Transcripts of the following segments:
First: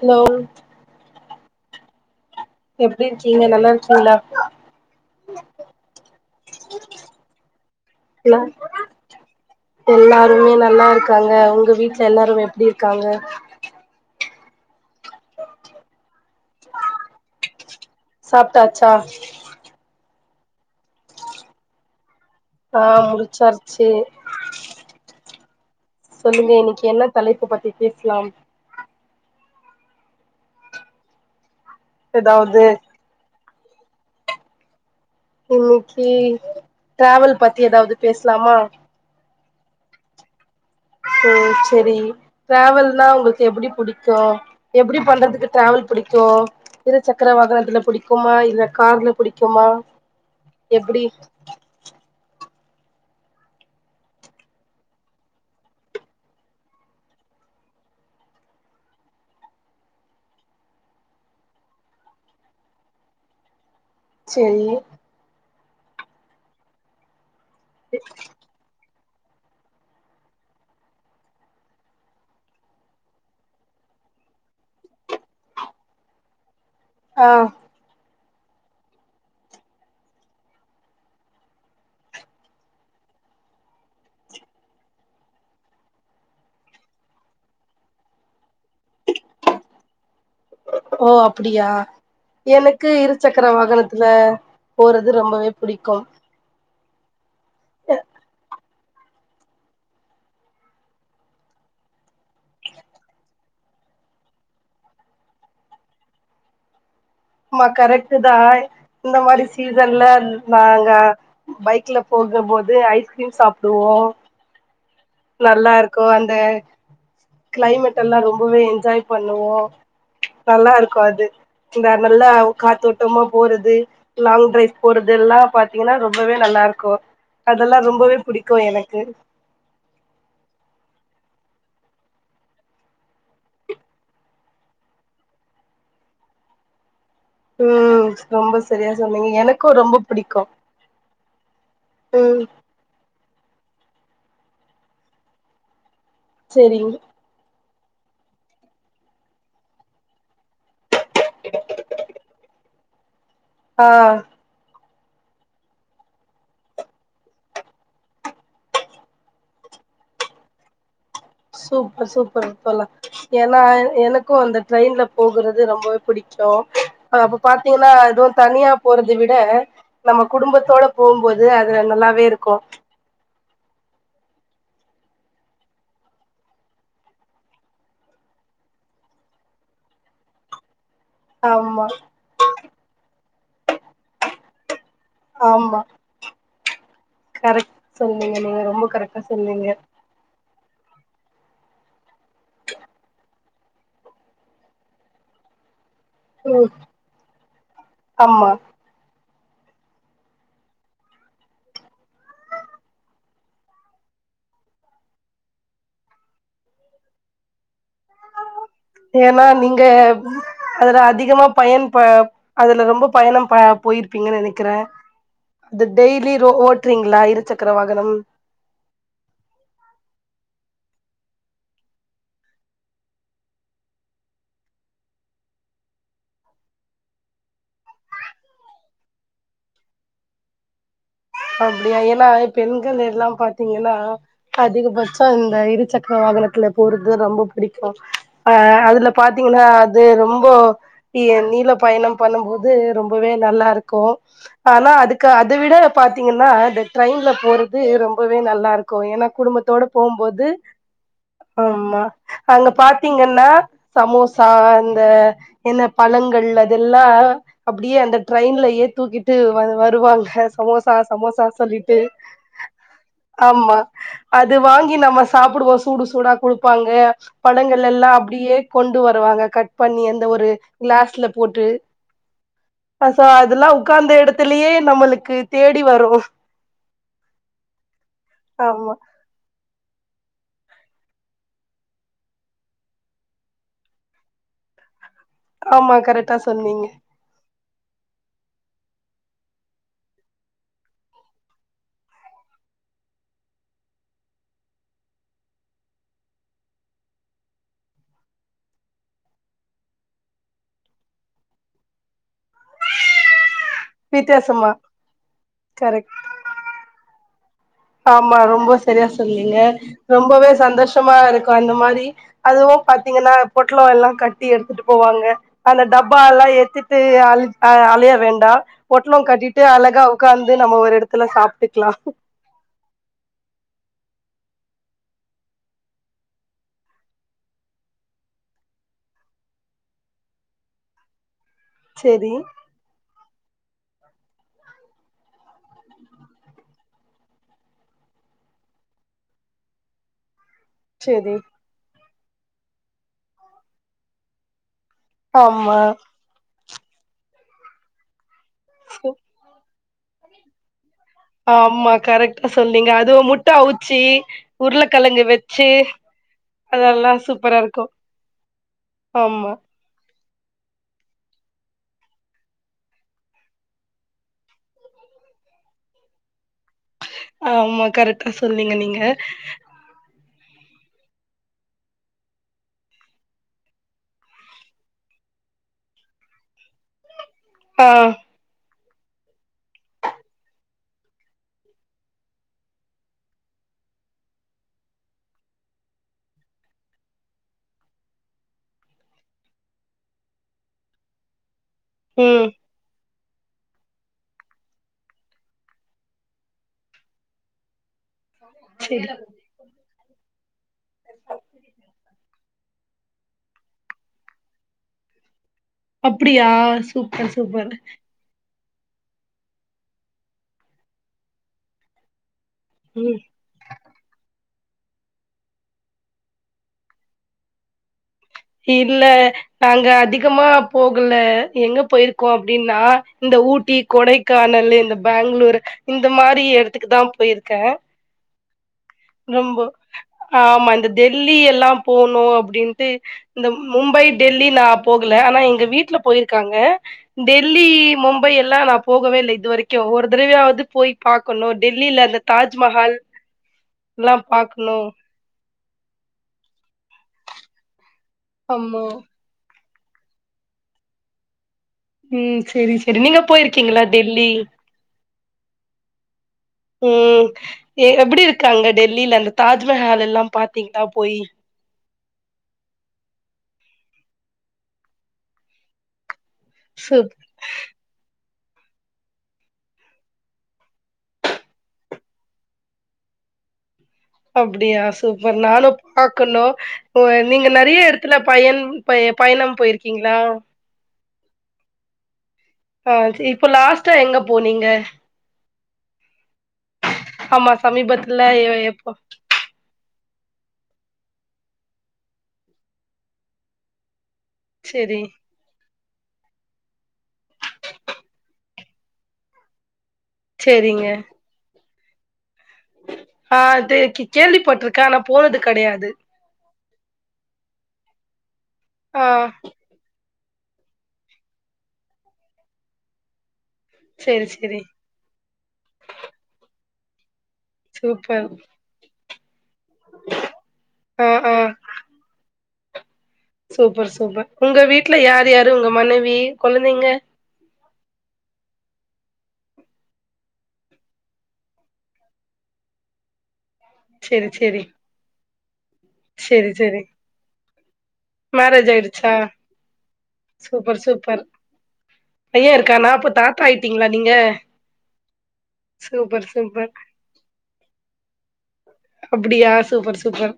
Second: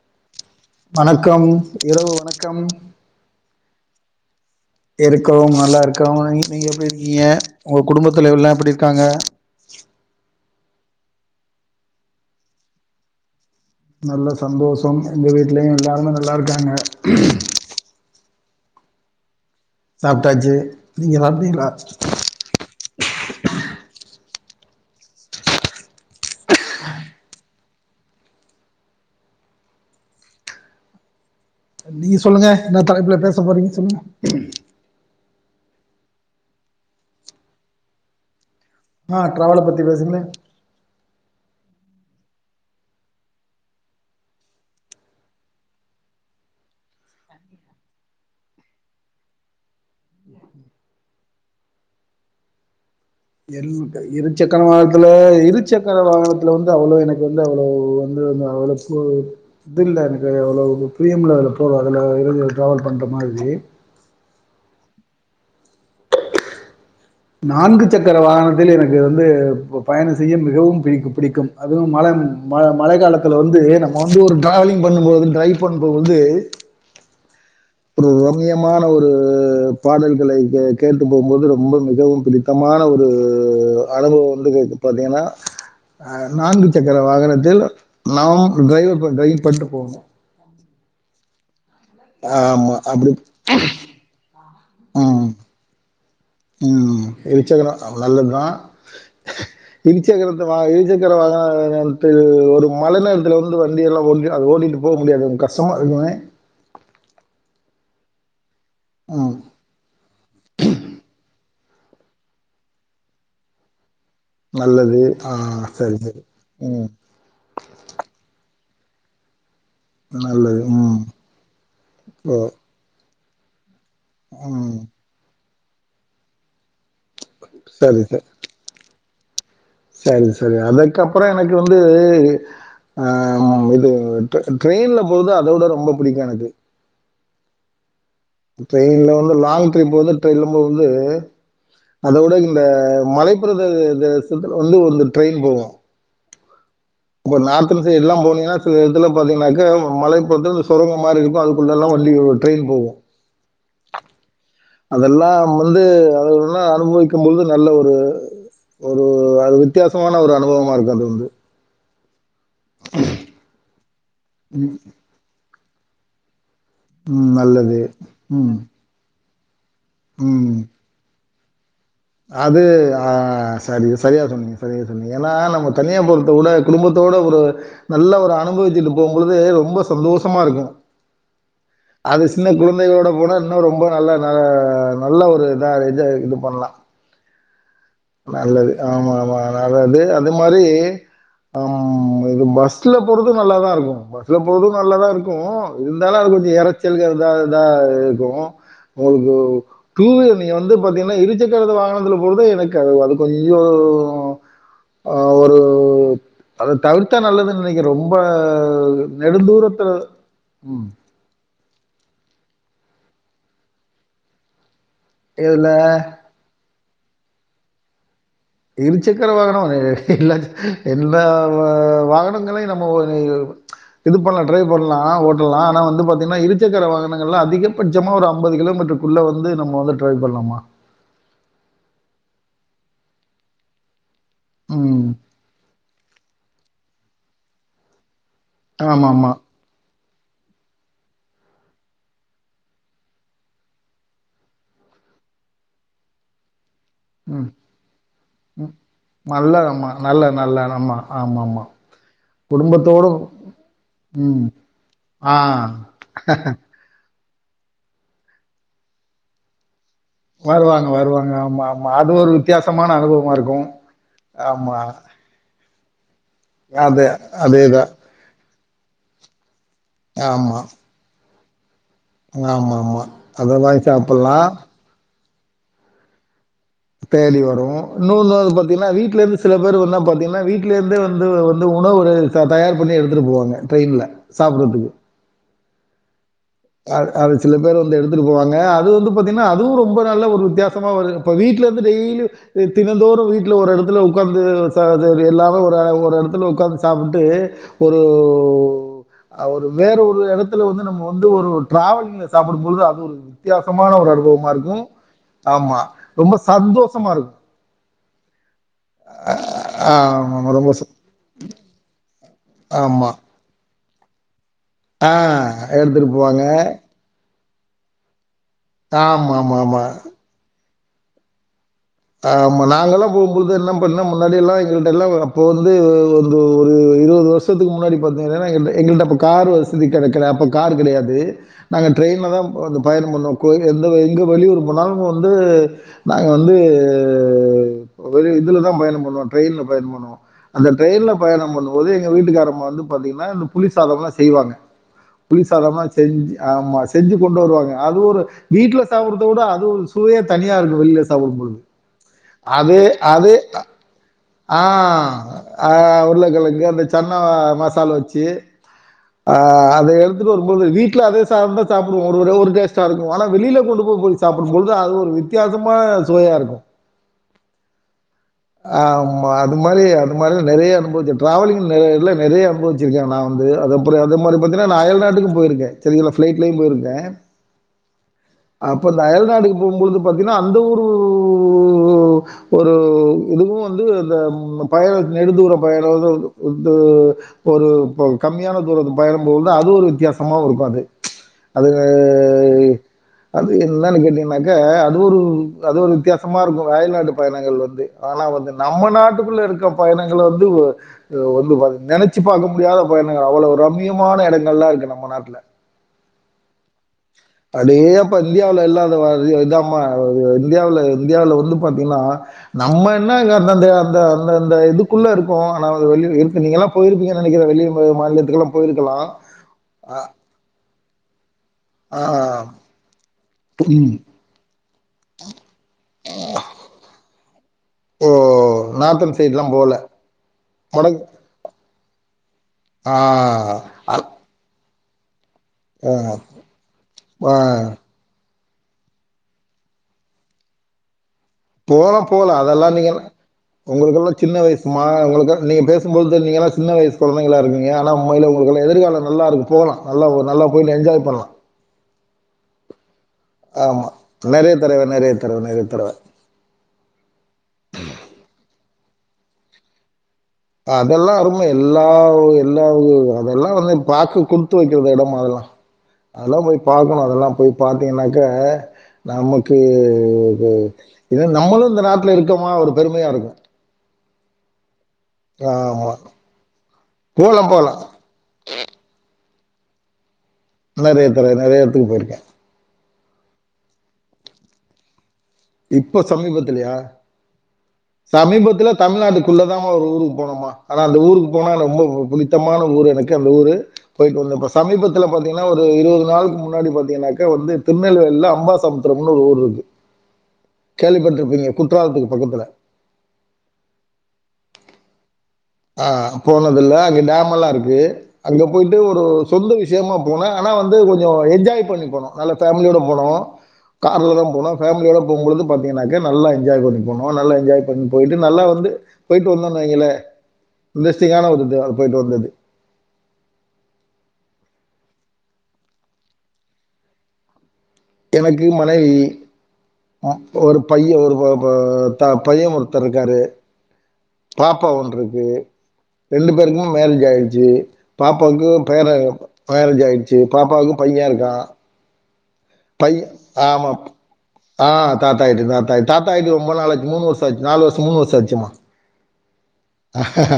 Hello வணக்கம் இரவு வணக் எப்டி இருக்கிங்க நல்லா சொல்லுல இருக்கோம் நல்லாஇருக்கோம் நீ நீங்க எப்டி இருக்கீங்க உங்க குடும்பத்துல நா எல்லாம் எப்டி இருக்காங்க எல்லாருமே நல்லா இருக்காங்க உங்க வீட்டுல எல்லாரும் எப்படி இருக்காங்க ரொம்ப சந்தோஷம் எங்க வீட்டிலேயும் எல்லாருமே நல்லா ல்லா இருக்காங்க சாப்டாச்சா சாப்டாச்சி நீங்க சாப்டிங்ளா ஆ முடிச்சாச்சு சொல்லுங்க இன்னைக்கு என்ன தலைப்பு பத்தி பேஸ்லாம் நீங்க சொல்லுங்க ஏதாவது என்னா தலைப்புல பேச போறீங்க உம் இன்னைக்கு டிராவல் பத்தி ஏதாவது பேசுலாமா ஹ டிராவல பத்தி பேசுங்களேன் செரி டிராவல்னா உங்களுக்கு எப்புடி புடிக்கும் எப்புடி பண்றதுக்கு ட்ராவல் புடிக்கும் இருசக்கர வாகனத்துல புடிக்குமா இல்ல கார்ல புடிக்குமா எப்புடி இரு சக்கர வாகனத்துல இரு சக்கர வாகனத்துல வந்து அவ்வளவா எனக்கு வந்து அவ்வளவு வந்து அவ்ளோ இது இல்ல எனக்கு அவ்ளோ பிரியம் இல்ல போற அதுல இருந்து டிரவல் பண்ற மாதிரி ச்செரி நான்கு சக்கர வாகனத்தில் எனக்கு வந்து பயணம் செய்ய மிகவும் பிடி பிடிக்கும் அதுவும் மழை காலத்துல வந்து நம்ம வந்து ட்ராவலிங் ரைபண்ணும்போது ஆஹ் ஒரு ரம்மியமான ஒரு பாடல்களை கேட்டு போகும்போது ரொம்ப மிகவும் பிடித்தமான ஒரு அனுபவம் வந்து பாத்தீங்கன்னா அஹ நான்கு சக்கர வாகனத்தில் நாம் டிரைவர் பண்ணிட்டு போணும் ஓ அப்டியா ஆமாம் எனக்கு அப்படி இரு சக்கர வாகனத்துல போறது ரொம்பவே புடிக்கும் உம் [unintelligible] இருச்சக்கரத்தை இருச்சக்கரம் வாங்கின ஒரு மலைை நேரத்துல வந்து வண்டிய எல்லாம் ஓ அதது ஓடிட்டு போக முடியாது கஷ்டமா இருதுமே மா கரெக்டடு தான் இந்த ம் மாரி சீசன்ல நாங்க பைக்ல போகும் போது ஐஸ்கிரீம் சாப்டுவோம் நல்லது ஆ நல்லா சரி இருக்கும் சரி அந்த ம் கிளைமேட் எல்லாம் ரொம்பவே ஜாய் பண்ணுவோ நல்லது நல்லா ம் இருக்கும் அது இந்த நல்லா ஓ காத்தோட்டமா போறது லாங் ட்ரைவ் ம் போறது எல்லாம் பா பாத்தீன்னா ரொம்பவே நல்லா இருக் கோ அதெல்லாம் சரி ரொம்பவே சரி பிடிக்கும் எனக்கு சரி சரி அதுக்கப்புறம் எனக்கு வந்து ஆஹ் இது ட்ரெயின்ல போறது அதோட ரொம்ப புடிக்கும் எனக்கு உம் ட்ரெயின்ல வந்து லாங் ட்ரிப் வந்து ட்ரெயின்ல போது அதை விட ம் இந்த மலை [unintelligible] ட்ரெயின் போவோம் சரிங்க சல்லாம் போனீங்கன்னா சில இத்துல பாத்தீங்கா மலை பொறு சுரங்க மாதிரி இருக்கும் அதுக்குள்ளல்லாம் வள்ளி ஒரு டிரெயின் போகும் ஆஹ் அதெல்லாம் வந்து அதனா அனுபவிக்கும்பழுது நல்ல ஒரு ஒரு அது வித்தியாசமான ஒரு அனுபவமா இருக்கு அது வந்து சூப்பர் சூப் [unintelligible] எனக்கும் அந்த ம், ட்ரெயின்ல போறது அது ரொம்பவே பிடிக்கும் ம். அப்ப நல்லது. பாத்தீங்கன்னா எதுவும் ம், தனியா போறது விட் ந நம்ம ம். குடும்பத்தோட போம்போது [unintelligible] இருக்கு அது ஆஹ் சரி சரியா சொன்னீங்க சரியா சொன்னீங்க ஏன்னா நம்ம தனியாபுரத்த விட குடும்பத்தோட ஒரு நல்ல ஒரு அனுபவிச்சுட்டு போகம்போது ரொம்ப சந்தோஷமா இருக்கும் ஆமா அது சின்ன கு குழந்தைகளோட போனா இன்னும் ரொம்ப நல்லா நல்ல ஒரு இதா ஆமா இது பண்ணலாம் கரெக்ட் சொன்னீங்க நீங்க நல்லது ரொம்ப ஆமா கரெக்டா ஆமா சொன்னீங்க ஆனாலு வந்து அது மாரி அம் இது பஸ்ல போறது ம் நல்லாதா இருக்கும் பஸ்ல போறது நல்லாதா இருக்கும் இருந்தாலு அது கொஞ்ச ம் எரச்சல்க அதா இதா இருக்கு ஆமா உங்களுக்கு டூ வீலர் நீங்க வந்து பாத்தீங்கன்னா இரு சக்கர வாகனத்தில போறது எனக் கொ அது கொஞ்சோ ஆ ஒரு அத தவிர்த்தா நல்லதுன் இன்னைக்கு ரொம்ப ஏன்னா நீங்க நெடுந்தூரத்துல உம் ப்ப அதுல ரொம்ப பயணம் ப போயிருப்பீங்கன்னு நெனைக்கிறே இதுல அது டெய்லி ரோ ஓ ட்றீங்களா இரு சக்கர வாகனம் இரு சக்கர வாகனோ எல்லா எல்லா வா வாகனங்களையு நம்ம இது பண்லா ட்ரைவ் பண்லா ஓட்டலா ஆனா வந்து பாத்தீங்கன்னா இரு சக்கர வாகனங்கள்லா அதிகபட்சமா ஒரு அம்பது கிலோமீட்டருக்குள்ள வந்து நம்ம வந்து ட்ரைவ் பண்லாம்மா அப்டியா ஏன்னா பெண்கள் எல்லாம் பாத்தீங்கன்னா ம் அதிகபட்ச இந்த இருசக்கர வாகனத்துல போற அது ரொம்ப புடிக்கு ஆ அதுல ஆமாம் ஆமாம் பாத்தீங்கன்னா அது ரொம்பொ நீ நீள பயணம் பண்ணும்போது ரொம்பவே நல்லா இருக்கு ஆனா அதுக்கு அத விட பாத்தீங்கன்னா இது ட்ரெயின்ல ம் போறது ரொம்பவே நல்லா இருக்கு ஏன்னா நல்லா குடும்பத்தோட ஆமாம் நல்ல போம்போது நல்ல ஆமாம் ஆமாம் ஆமாம் ஆமா அங்க குடும்பத்தோடும் பாத்தீங்கன்னா ம் சமோசா அந்த ஆ என்ன பழங்கள் அதெல்லா அப்டியே அந்த ட்ரெயின்லயே தூக்கிட்டு வருவார் வருவாங்க சமோஸ் வருவாங்க ஆ வருவாங்க சமோசா ஆமாம் ஆமாம் சொல்லிட்டு அது ஒரு வித்தியாசமான அனுபவமாக இருக்கும் ஆமா அது ஆமாம் வாங்கி நம்ம சாப் அப்டி ஒரு சூடு சூடா குடுப்பாங்க அது அதே தான் படங்களெல்லா அப்டியே கொண்டு வருவாங்க கட் பண்ணி அந்த ஒரு ஆமாம் கிளாஸ்ல போட்டு ஆமாம் ஆ ஆமாம் சோ அதை அதெல்லா வாங்கி உ்க்காந்த சாப்பிட்லாம் எடத்துலயே நம்மளுக் க்கு தேடி வரு தேடி வரும் இன்னொன்னு வந்து பாத்தீங்கன்னா ஆமா வீட்ல இருந்து சில [unintelligible] பாத்தீங்கன்னா வீடல இருந்தே வந்து வந்து உணவு த தயார் பண்ணி எடுத்துட்டு போவாங்க ட்ரெயின்ல சாப்பிடுறதுக்கு ஆமா கரெக்ட் ட்டா சொன்னீங்க சில பேர் வந்து எடுத்துட்டு போவாங்க அது வந்து பாத்தீங்கன்னா அதுவும் ரொம்ப நல்ல ஒரு வித்தியாசமா வரும் இப்ப வீட்டுல இருந்து டெய்லி தினந்தோறும் வீட்டுல ஒரு இடத்துல உட்காந்து எல்லாமே ஒரு ஒரு இடத்துல உட்காந்து சாப்பிட்டு ஒரு ஒரு வேற ஒரு இடத்துல வந்து நம்ம வ வந்து ஒரு டிராவலிங்ல சாப்பிடும் போது அது ஒரு வித்தியாசமான ஒரு அனுபவமா வித்தியாசமா இருக்கும் ஆமா கரெக்ட் ரொம்ப சந்தோஸ்சமா இருக்கும் ஆமா ரொம்ப சரியா அ சொன்னீங்க ரொம்பவே ஆமாமா ரொம்ப ச சந்தோஷமா இருக்கும் அந்த மாரி அதுவும் ஆமா. பாத்தீங்கன்னா போட் [unintelligible] எல்லாம் கட் எடுத்துட்டு ஆ போவாங்க அந்த எடுத்துட்டு டப்பா போவாங்க. எல்லா எத்துட்டு அல் ஹ அலைய வேண் [unintelligible] பொட்டனம் ஆமா, ஆமா, கட்டிட்டு ஆமா. அழகா உக்காந்து நம்ம ஒரு இடத்துல சாப்ட்டு [unintelligible] ம் நாங்கல்லாம் போம்போது என்ன பண்ணா முன்னாடி எல்லாம் எங்கிட்ட எல்லாம் அப்ப வந்து வந்து ஒரு இருபது வருஷத்துக்கு முன்னாடி பா்த்தீங்கன்னா எங்கள்டப்ப கார் வசதி கிடைக்கல அப்ப கார் கிடையாது நாங்க ட்ரெயின்ல சேரி தா வந்து பயனம் பண்ணுவோம் கோயில் எந்த எங்க வெளியூர் போனாலூம் வந்து நாங்க வந்து வெ அது இதுலதா பயணம் பண்ணுவான் ம் ட்ரெயின்ல பயன் பண்ணுவான் அந்த டிரெயின்ல செரி பயணம் பண்ணும் போதே வீட்டுக்காரமா வந்து பாத்தீங்கன்னா இந்த புலிசாதலாம் செய்வாங்க ஆமா புளிசாதம்ல செஞ்சு ஆமா செஞ்சு கொண்டு வருவாங்க அது ஒரு வீட்ல சாவுரத உட அது ஒரு தூய தனியா இருக்கு [unintelligible] தவும்போது கரெக்ட்டா சொல்லீங்க அதுவும் முட்ட அவுச்சி ஆஹ் உருளக்கெழங்கு வெச்சு அஹ் உருளைக்கிழங்க அந்த அதெல்லா சன்ன சூப்பரா இருக்கு மசால் வச்சு ஆமா அஹ் அது எடுத்துட்டு வரும்போது வீட்ல அதே சாதம் தா சாப்டுவோம் ஒரு தடவ ஒரு டேஸ்டா இருக்கும் ஆனா வெளியில கொண்டு போய் போய் சாப்பிடும்போது அது ஒரு வித்தியசமா சுவையா இருக்கும் ஆமா கரக்ட் ஆமா அது மாரி அது இப்ப இல்ல நெறிய அனுபவிச்சிருக்க நான் டிராவலிங் வந்து நா நெறிய அனுபவசிருக்கே நா வந்து அதுமாதிரி பாத்திங்கான அயல்நாட்டுக்கு போயிருக்கே சரிங்களா நா பிளைட்லையும் போயிருக்கே ஆ அப்ப இந்த அயல்நாடுக்கு போம்போது பாத்தீங்கன்னா அந்த ஒருஊ ஒரு இதுவு வந்து இந்த பயண நெடு தூர பயணம் ஒரு இப்ப கம்மியான தூரத்தை பயணும்போது அது ஒரு வித்தியாசமா இருக்கு அது ம் அதுங்க அது என்னன்னு கேட்டீங்கனாக்க அது ஒரு அது ஒரு வித்தியாசமா இருக்கும் வயல்நாட்டு பயணங்கள் வந்து ஆனா வந்து நம்ம செரி நாட்டுக்குள்ள இருக்கம் பயணங்களை வந்து வந்து பார்த்து நினைச்சு பார்க முடியாத பயணங்கள் வந்து வந்து ரம்மியமான இடங்கலாம் இருக்கு நம்ம நாட்ல அப்படியா சூப்பர் சூப்பர் இந்தியாவ இல்லாத இதாம இந்தியாவல இந்தியாவில வந்து பாத்தீங்கன்னா நம்ம என்ன ம் அந்தந்த-அந்த-அந்த அந்த இதுக்குள்ள இருக்கும் ந நீங்கெல்லாம் போயிருப்பீங்க நெனைக்கிற வெளி மா மாநிலத் இல்ல நாங்க அதிகமா போகல எங்க போயிருக்கோ ஆ, அப்டின்னா இந்த ஊட்டி ம். கொடைக்கானல் இந்த பெங்களூர் இந்த மாரி இடத்துக்கு தா போயிருக்கே ஓ நார்த்தன் சைட்லாம் ரொம்ப போகல ஆமா இந்த வடக்கு டெல்லி எல்லா போனோ அப் டின்ட்டு ஆ, இந்த ம்-மும்பை அ- டெல்லி நா இல ஆனா எங்க ஆ, வீட்டுல போயிருக்காங்க ஆ, டெல்லி மும் மும்பை எல்லா நா போகவே இல்ல இது வரைக்கு ஒரு தடவையாவது போய் பாக்கணு டெல்லில அந்த போலா-போலா அதெல்லாம் தாஜ்மஹால் நீங்கல்லா உங்களுக்கெல்லா எல்லா சின்ன வயசு பாக்கணு மா உங்களுக்கு நீங்க பேசும்போது நீங்கலா சின்ன வயசு கொழந்தைகளா இருக்கீங்க ஆனா உண்மையில உங்களுக்கெல்லா ஆமா எதிர்காலோ நல்லாருக்கு போலா நல்லா ஒரு நல்லா போய் என்ஜாய் பண்ணலா உம் செரி சி ஆமா நெறைய தடவ-நெறைய தடவ-நெறைய தடவ உம் எ எப்டி இருக்காங்க டெல்லியில அந்த தாஜ்மஹால் எல்லாம் அதெல்லாம் [unintelligible] எல் எல்லா-எல்லா அதெல்லாம் வந்து பாக்க குடுத்து வைக்கற இடமா அதெல்லாம் அதெல்லாம போய் பாக்கணு சூப் அதெல்லாம் போய் பாத்தீங்கனாக் க்க நமக்கு இது இது நம்மளும் இந்த நாட்டுல இருக்கோமா ஒரு பெருமையா இருக்கும் அப்டியா ஸ் சூப்பர் நானும் ஆமா. பாக்கணு இப்ப போலாம், நீங்க போலாம். நெறைய எடத்துல பையன்-பய பயணம் போயிருக்கீங்ளா [unintelligible] நெறைய இடத்துக்கு போயிருக்கே ஆஹ் சி இப்ப லாஸ்ட்டா எங்க போனீங்க இப்ப சமீபத்துலயா ஆமா எ சமீபத்துல எப்போ தமிழ்நாட்டுக்குள்ளதா ஒரு ஊரு போனுமா ஆனா அந்த ஊருக்கு போனா ரொம்ப புனித்தமான ஊரு எனக்கு அந்த ஊரு போயிட்டு வந்து இப்ப செரி சமீபத்துல பாத்தீங்கன்னா ஒரு இரு நாளுக்கு முன்னாடி பாத்தீங்கன்னாக்க வந்து திருநெல்வேலில அம்பா சமுத்திரம்னு ஒரு ஊர் இருக்கு செரிங்க கேள்விப்பட்டுருப்பீங்க குற்றாலத்துக்கு பக்கத்துல ஆ அது கேள்விப்பட்டிருக்க போனது கடையாது ல்ல அங்க டேம் எல்லா இருக்கு அங்க போயிட்டு ஒரு ஆ சொந்த விஷயமா போனே ஆனா வந்து கொஞ்சம் என்ஜாய் பண்ணி போனும் நல்ல ஃபேமிலியோட போனோம் கார்ல செரி தான் போனோம் செரி ஃபேமிலியோட போகும்போது பாத்தீங்கநாக்க நல்ல என்ஜாய் பண் [inaudible] நல்லா என்ஜாய் பண்ண போயிட்டு சூப்பர் நல்லா வந்து போயிட்டு வந்தோனா வைங்களே ஆ இந்தஸ்டிங்கான ஆ ஒரு இது அது போயிட்டு வந்தது சூப்பர் சூப்பர் உங்க வீட்டுல யார் யாரு உங்க மனைவி கெழந்தைங்க எனக்கு மனைவி ஒரு பையன் ஒரு ப பா த பையன் ஒருத்தர் இருக்காரு செரி செரி பாப்பா ஒன்று இருக்கு ரெண்டு செரி பேருக்கும் செரி மேரேஜ் ஆயிடுச்சு பாப்பாவுக்கு மேரேஜ் பேரே ஆயிடுச்சா மேரேஜ் ஆயிடுச்சு பாப்பாவுக்கு சூப்பர் பையன் சூப்பர் இருக்கான் இருக்கானா பைய அப்ப தாத்தா ஆமா ஆயிட்டீங்களா நீங்க தாத்த தாத்தா சூப்பர் தாத்தாயிட்டு ரொம்ப சூப்பர் நாளச்சு மூணு வருஷம் ஆ நாலு வருஷம் மூணு வருஷ ஆச்சு சும்மா அப்டியா [inaudible] சூப்பர் சூப்பர் ஆமா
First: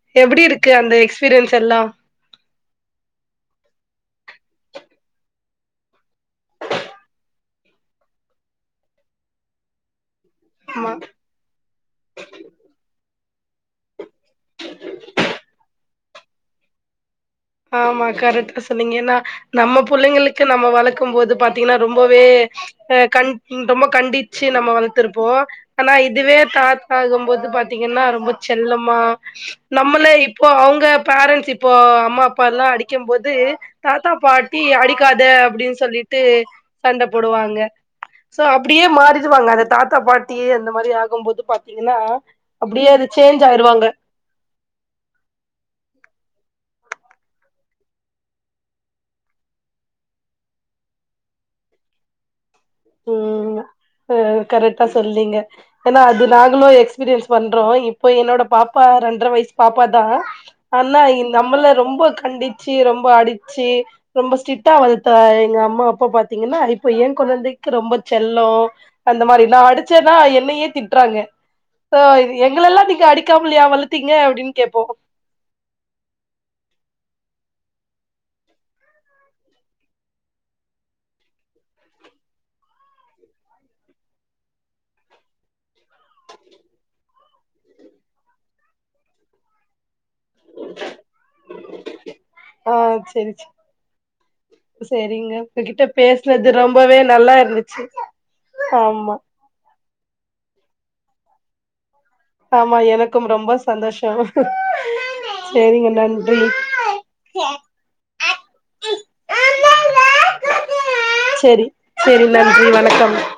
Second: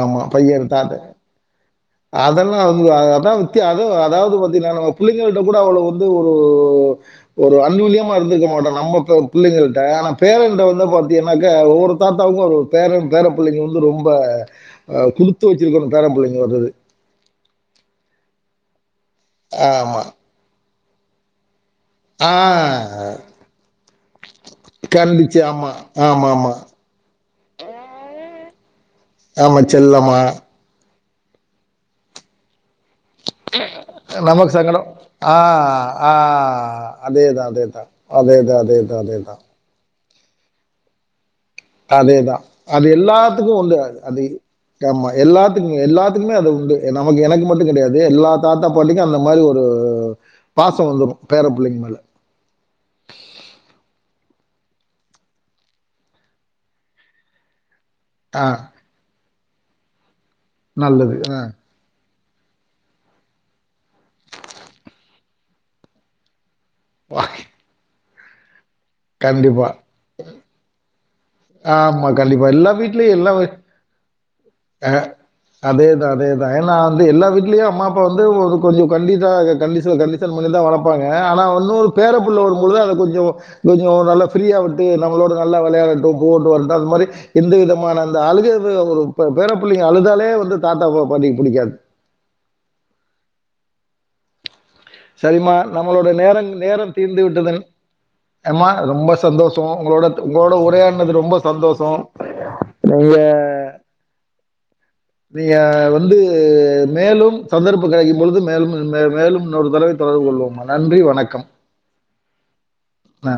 ஆமா எப்டி பையர் இருக்கு அந்த தாத எக்ஸ்பீரியன்ஸ் எல்லா அதெல்லாம் அதான் வித்தியா அத அதாவது பத்தீன்னா நம்ம புள்ளைங்கள்ட கூட அவளவு வந்து ஒரு [inaudible] ஒரு அன்னுனியமா இருந்துக்க மாட்டோம் நம்ம புள்ளங்கள்ட பேரன்ட வந்து ஆமா பாத்தீங்கன்னக்கா ஒரு தாத்தாக்கும் ஒரு பேரன் பேரம்பிள்ளைங்க வந்து ரொம்ப அ குடுத்து வச்சிருக்கனும் பேரப்பிள்ளைங்க வர்றது ஆமா கரெக்டா சொன்னீங்க ந நம்ம ஆமா. புள்ளைங்களுக்கு நம்ம வழக் இருக்கும் போது பாத் ங்கா ரொம்பவே ஆ ரொம்ப கண்டிச்சு நம்ம கண்டிச்சு. வளர்த்துருப்போம் ஆமா. ஆனா இதுவே ஆமாமா. தாத்தாகும் போது பாத்தீங்கன்னா ரொம்ப செல்லம் மா ஆமா, நம்மள செல்லமா. இப்போ அவங்க பேரண்ஸ் இப்போ அம்மா பல்லாம் அடி க்கும் போது தாத்தா நமக்கு பாட்டி சங்கடம். அடிக்காத ஆ, அப்டின்னு ஆ. சொல்லிட்டு சண்டை அதேதான், போடுவாங்க அதேதான். சோ அதேதான், அப்டியே அதேதான், அதேதான். மாறிடுவாங்க அந்த தாத்தா பாட்டி [inaudible] மாரி ஆகும் போது அதேதான் அது எல்லாத்துக்கும் உண்டு ஆயிருவாங்க அது அது ஆமா எல்லாத்துக்குே எல்லாத்துக்குமே அது உண்டு நமக்கு எனக்கு மட்டும் கிடையாது எல்லா தாத்தா பாட்டிக்கும் அந்த மாரி ஒரு பாசம் வந்துரும் பேர புள்ளைங்க மேல உம் ஹ கரெக்டா சொல்லீங்க ஏன்னா அது நாங்களும் எக்ஸ்பீரியன்ஸ் பண்றோம் இப்ப என்னோட ஆ பாப்பா ரெண்டர வயசு பாப்பா தான் ஆனா நல்லது. ஆ. நம்மள ரொம்ப கண்டிச்சு ரொம்ப அடிச்சு ரொம்ப ஸ்ட்ரிக்டா வளத்த எங்க அம்மா அப்பா பாத்தீங்கன்னா இப்ப எங் கொழந்தை ரொம்ப செல்லோம் அந்த மாதிரி கண்டிப்பா. நான் அடிச்சேன்னா என்னையே திட்டுறாங்க ஆமா கண்டிப்பா எல்லா வீட்லயும் எல்லா அடிக்காமலையா வளத்தீங்க அப்டின்னு கேப்போ ஹ அதேதான் அதேதான் ஏன்னா வந்து எல்லா வீட்லேயே அம்மா அப்பா வந்து கொஞ்சம் கண்டிஷா கண்டிஷன் பண்ணி தான் வளர்பாங்க ஆனால் இன்ன பேர புள்ள வரும் பொழுது அதை கொஞ்சம் கொஞ்சம் நல்லா ஃப்ரீயா விட்டு நம்ளோட நல்லா விளையாட ண்டு வந்தா அது மாரி எந்த விதமான அந்த அழுகுரது ஒரு பேரப்பிள்ளைங்க அழுதாலே [unintelligible] வந்து தாத்தாக்கு பாட்டிக்கு பிடிக்காது ஆ சேரி சரிங்க சரிம்மா, உங்ககிட்ட நம்மளோட நேரம் பேசுறது நேரம் ரொம்பவே தீர்ந்து நல்லா விட்டது. இருந்துச்சு அம்மா, ரொம்ப ஆமா சந்தோஷம். உங்களோட உங்களோட உரையாடினது ரொம்ப சந்தோசோ ஆமா எனக்கும் ரொம்ப சந்தோஷம் நீங்க சேரிங்க வந்து நன்றி மேலும் சந்தர்ப்பம் கிடைக்கும் பொழுது மேலும் மேலும் இன்னொருதடவ தொடர்பு கொள்வோம்மா நன்றி வணக்கம் செரி நன்றி வணக் வணக்கம் ஆ